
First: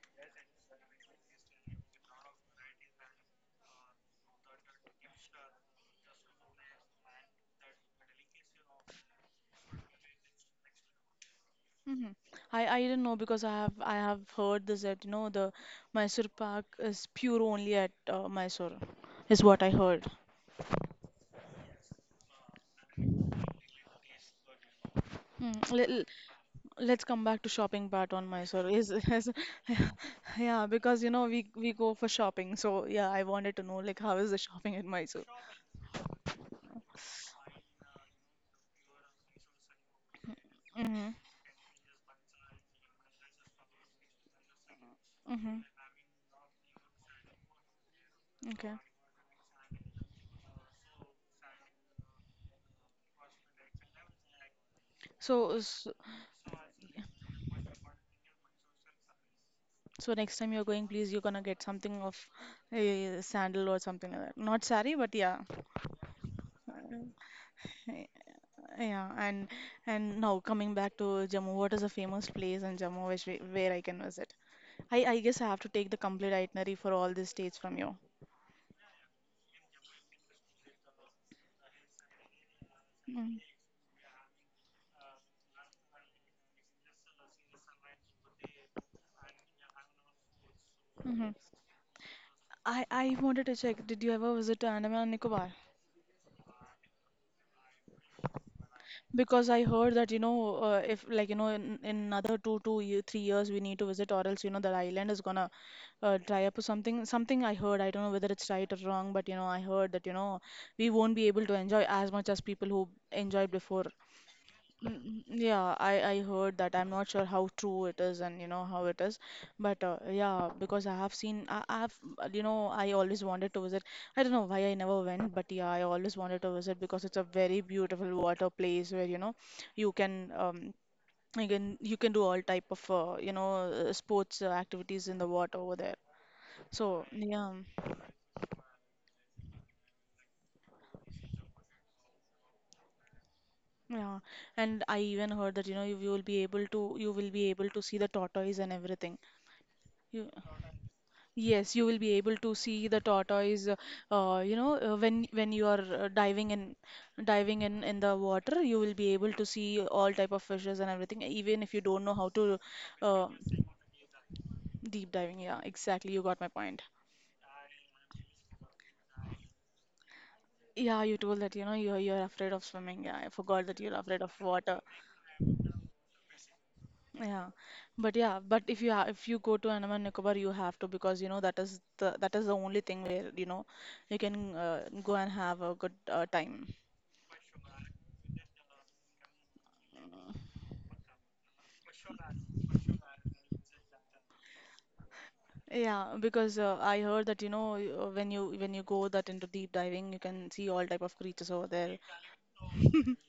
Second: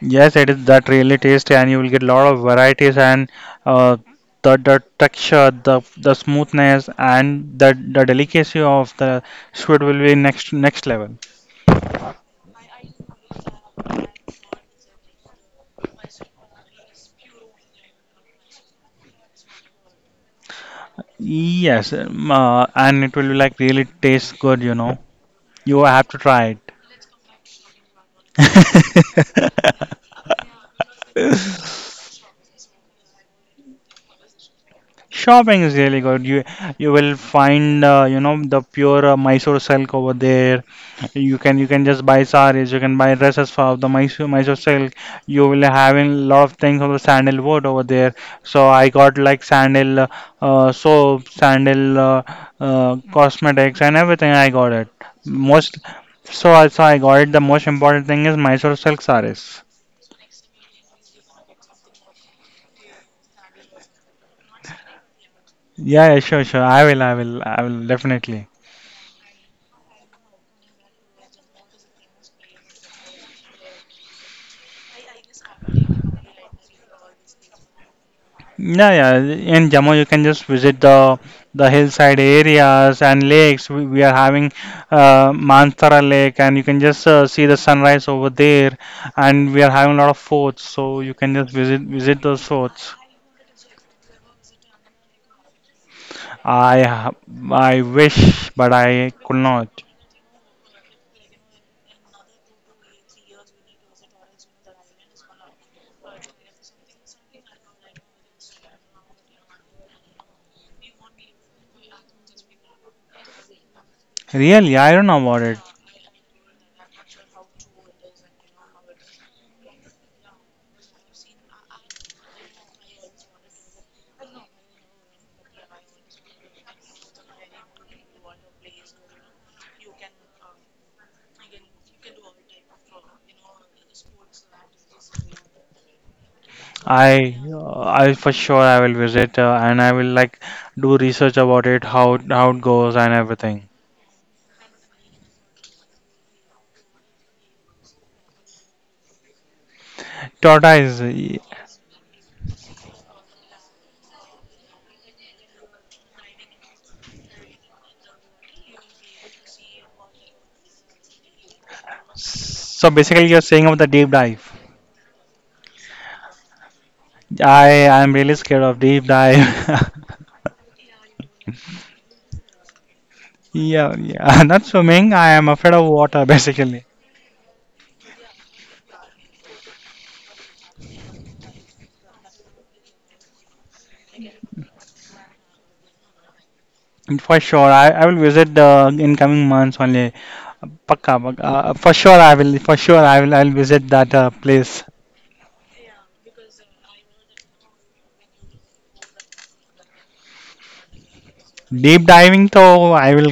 Speaker 1: yes, it is that really tasty, and you will get a lot of varieties and uh, the texture, the smoothness, and the delicacy of the sweet will be next level.
Speaker 2: Hmm. I didn't know because I have heard this that you know the Mysore Pak is pure only at Mysore, is what I heard.
Speaker 1: Yes, and it will be like really taste good, you know.
Speaker 2: Hmm.
Speaker 1: You have to try it.
Speaker 2: Let's come back to shopping part on Mysore. Is yeah, because you know we go for shopping. So yeah, I wanted to know like how is the shopping in Mysore?
Speaker 1: Shopping is really good. You will find you know the pure Mysore silk over there.
Speaker 2: Mm-hmm.
Speaker 1: You can just buy saris. You can buy dresses for the Mysore silk. You
Speaker 2: Mm-hmm.
Speaker 1: will having a lot of things of the sandalwood over there. So
Speaker 2: Okay.
Speaker 1: I got like sandal soap, sandal cosmetics, and everything. I got it.
Speaker 2: So
Speaker 1: Most
Speaker 2: s-
Speaker 1: so I got it. The most important thing is Mysore silk saris.
Speaker 2: so next time you're going, please, you're gonna get something of a sandal or something like that. Not sari, but yeah.
Speaker 1: Yeah, yeah, sure.
Speaker 2: Uh,
Speaker 1: I will definitely.
Speaker 2: Yeah, and now coming back to Jammu, what is a famous place in Jammu which we, where I can visit? I guess I have to take the complete itinerary for all these states from you.
Speaker 1: Yeah, yeah. In Jammu, you can just visit the hillside areas and
Speaker 2: Mm.
Speaker 1: lakes. We are having Manthara Lake, and you can just see the sunrise over there. And we are having a lot of forts, so you
Speaker 2: Hmm.
Speaker 1: can just visit those forts.
Speaker 2: I wanted to check, did you ever visit to Andaman and Nicobar?
Speaker 1: I ha- I wish, but I could
Speaker 2: Because I
Speaker 1: not.
Speaker 2: heard that, you know, if like, you know, in another 3 years we need to visit, or else, you know, the island is gonna dry up or something. Something I heard, I don't know whether it's right or wrong, but you know, I heard that, you know, we won't be able to enjoy as much as people who enjoyed before.
Speaker 1: Really, I
Speaker 2: Mm,
Speaker 1: don't know about it.
Speaker 2: Yeah, I heard that. I'm not sure how true it is, and you know how it is, but yeah, because I have seen I've you know, I always wanted to visit. I don't know why I never went, but yeah, I always wanted to visit because it's a very beautiful water place where you know you can you can you can do all type of you know sports activities in the water over there. So yeah,
Speaker 1: I for sure I will visit and I will like do research about it, how it goes and everything.
Speaker 2: yeah, and I even heard that you know you will be able to, you will be able to see the tortoise and everything. You.
Speaker 1: Tortoise.
Speaker 2: Yes, you will be able to see the tortoise, you know, when you are diving in, in the water, you will be able to see all type of fishes and everything, even if you don't know how to
Speaker 1: So basically,
Speaker 2: uh,
Speaker 1: you're saying about the deep dive.
Speaker 2: deep diving. Yeah, exactly. You got my point.
Speaker 1: I am really scared of deep dive.
Speaker 2: Yeah, you told that, you know, you're afraid of swimming. Yeah, I forgot that you're
Speaker 1: Yeah,
Speaker 2: afraid of
Speaker 1: yeah. Not
Speaker 2: water.
Speaker 1: swimming. I am afraid of water, basically.
Speaker 2: Yeah, yeah, but if you go to Andaman and Nicobar, you have to, because you know that is the, that is the only thing where you know you can go and have a good time.
Speaker 1: For sure, I will visit the incoming months only. Pakka, pakka. For sure, I will. For sure, I will. I will visit that place.
Speaker 2: Yeah, because I heard that you know when you, when you go that into deep diving, you can see all type of creatures over there.
Speaker 1: Deep diving, though, I will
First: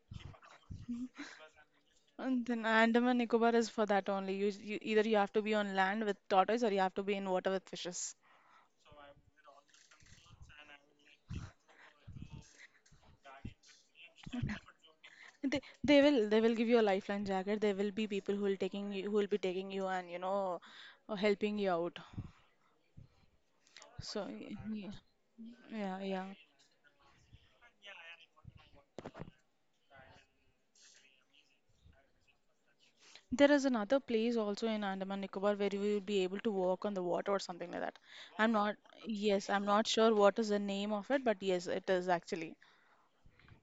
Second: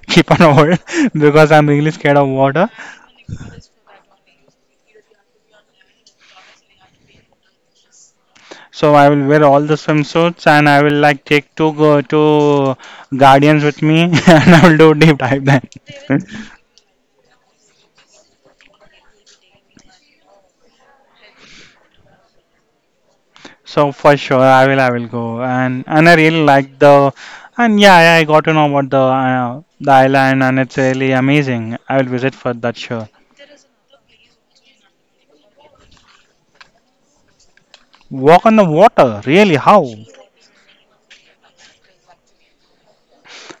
Speaker 1: keep on hold because I'm really scared of
Speaker 2: And then
Speaker 1: water.
Speaker 2: Andaman Nicobar is for that only. You either you have to be on land with tortoise or you have to be in water with fishes.
Speaker 1: So I will wear all the swimsuits and I will like take two go two guardians with me and I will do deep dive
Speaker 2: They
Speaker 1: then.
Speaker 2: they will they will give you a lifeline jacket. There will be people who will taking you, who will be taking you, and you know helping you out.
Speaker 1: So for sure, I will.
Speaker 2: Yeah,
Speaker 1: I will go, and
Speaker 2: yeah,
Speaker 1: I
Speaker 2: yeah.
Speaker 1: really like and yeah, yeah, I got to know about the island, and it's really amazing. I will visit for that sure.
Speaker 2: There is another place also in Andaman Nicobar where you will be able to walk on the water or something like that.
Speaker 1: Walk
Speaker 2: I'm
Speaker 1: on the
Speaker 2: not,
Speaker 1: water,
Speaker 2: Yes,
Speaker 1: really?
Speaker 2: I'm not
Speaker 1: How?
Speaker 2: sure what is the name of it, but yes, it is actually.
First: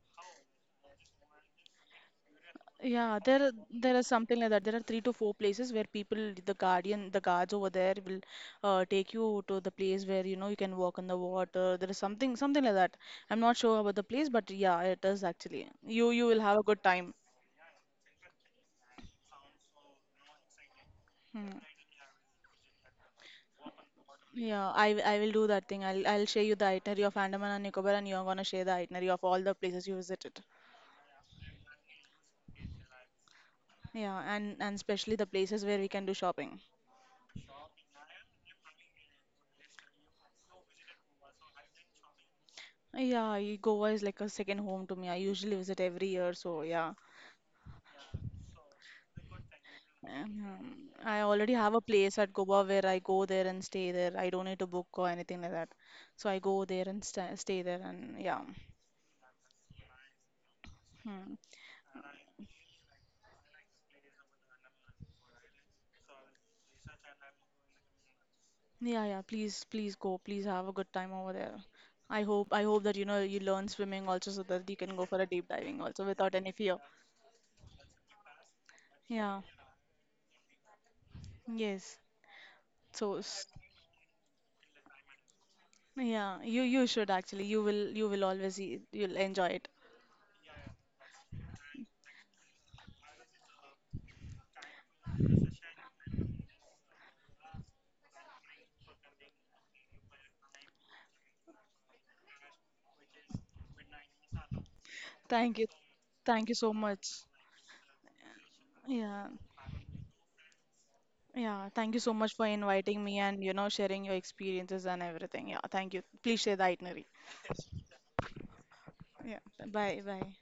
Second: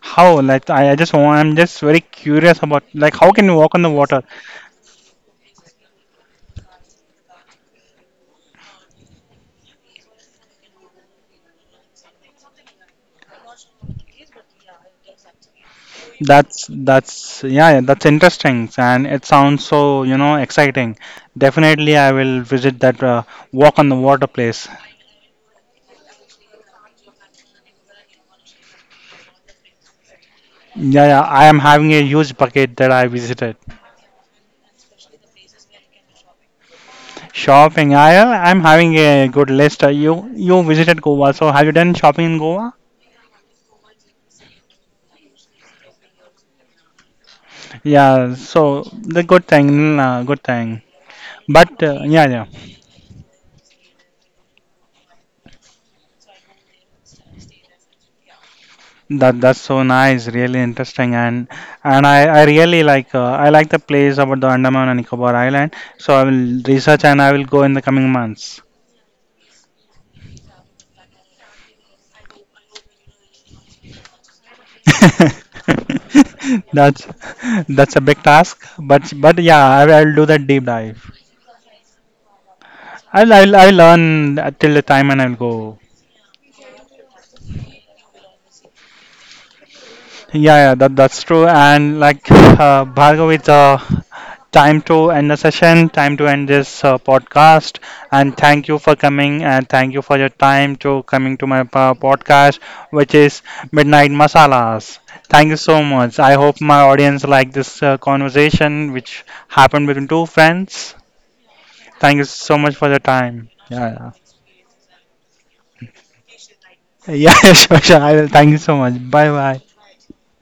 Speaker 1: How? Like, I just want. I'm just very curious about like
Speaker 2: Yeah,
Speaker 1: how can you walk on the
Speaker 2: there is
Speaker 1: water?
Speaker 2: something like that. There are 3 to 4 places where people, the guardian, the guards over there will take you to the place where you know you can walk on the water. There is something something like that. I'm not sure about the place, but yeah, it is actually. You will have a good time.
Speaker 1: Yeah, that's interesting, and it sounds so you know exciting.
Speaker 2: Hmm.
Speaker 1: Definitely, I will visit that walk on the water place.
Speaker 2: Yeah, I will do that thing. I'll share you the itinerary of Andaman and Nicobar, and you're gonna share the itinerary of all the places you visited.
Speaker 1: Yeah, yeah, I am having a huge bucket that I visited.
Speaker 2: Yeah, and especially the places where we can do shopping.
Speaker 1: Shopping. I'm having a good list. You you visited Goa, so have you done shopping in Goa?
Speaker 2: Yeah, Goa is like a second home to me. I usually visit every year, so yeah.
Speaker 1: Yeah. So the good thing,
Speaker 2: And,
Speaker 1: good thing.
Speaker 2: I already have
Speaker 1: But
Speaker 2: a place
Speaker 1: yeah,
Speaker 2: at
Speaker 1: yeah.
Speaker 2: Goa where I go there and stay there. I don't need to book or anything like that. So I go there and stay there, and yeah.
Speaker 1: That that's so nice. Really interesting.
Speaker 2: Hmm.
Speaker 1: And I really like I like the place about the Andaman and Nicobar Island. So I will research and I will go in the coming months.
Speaker 2: Yeah, yeah, please, please go. Please have a good time over there. I hope that you know you learn swimming also so that you can go for a deep diving also without any fear.
Speaker 1: That's that's a big task,
Speaker 2: Yeah.
Speaker 1: but yeah, I'll do that deep dive.
Speaker 2: Yes. So s-
Speaker 1: I'll learn till the time and I'll go.
Speaker 2: yeah, you should actually. You will always you'll enjoy it.
Speaker 1: Yeah, yeah, that's true. And like Bhargav, it's time to end the session, time to end this podcast. And thank you for coming, and thank you for your time to coming to my podcast, which is Midnight Masalas. Thank you
Speaker 2: Thank you.
Speaker 1: so much. I
Speaker 2: Thank you
Speaker 1: hope
Speaker 2: so
Speaker 1: my
Speaker 2: much.
Speaker 1: audience like this conversation, which
Speaker 2: Yeah.
Speaker 1: happened between two friends.
Speaker 2: Yeah, thank you so
Speaker 1: Thank you
Speaker 2: much for
Speaker 1: so much for your
Speaker 2: inviting me and
Speaker 1: time.
Speaker 2: you know sharing
Speaker 1: Yeah,
Speaker 2: your experiences and everything. Yeah, thank you. Please share the itinerary.
Speaker 1: yeah, yeah, sure. I will. Thank you so much. Bye,
Speaker 2: Yeah.
Speaker 1: bye.
Speaker 2: Bye bye.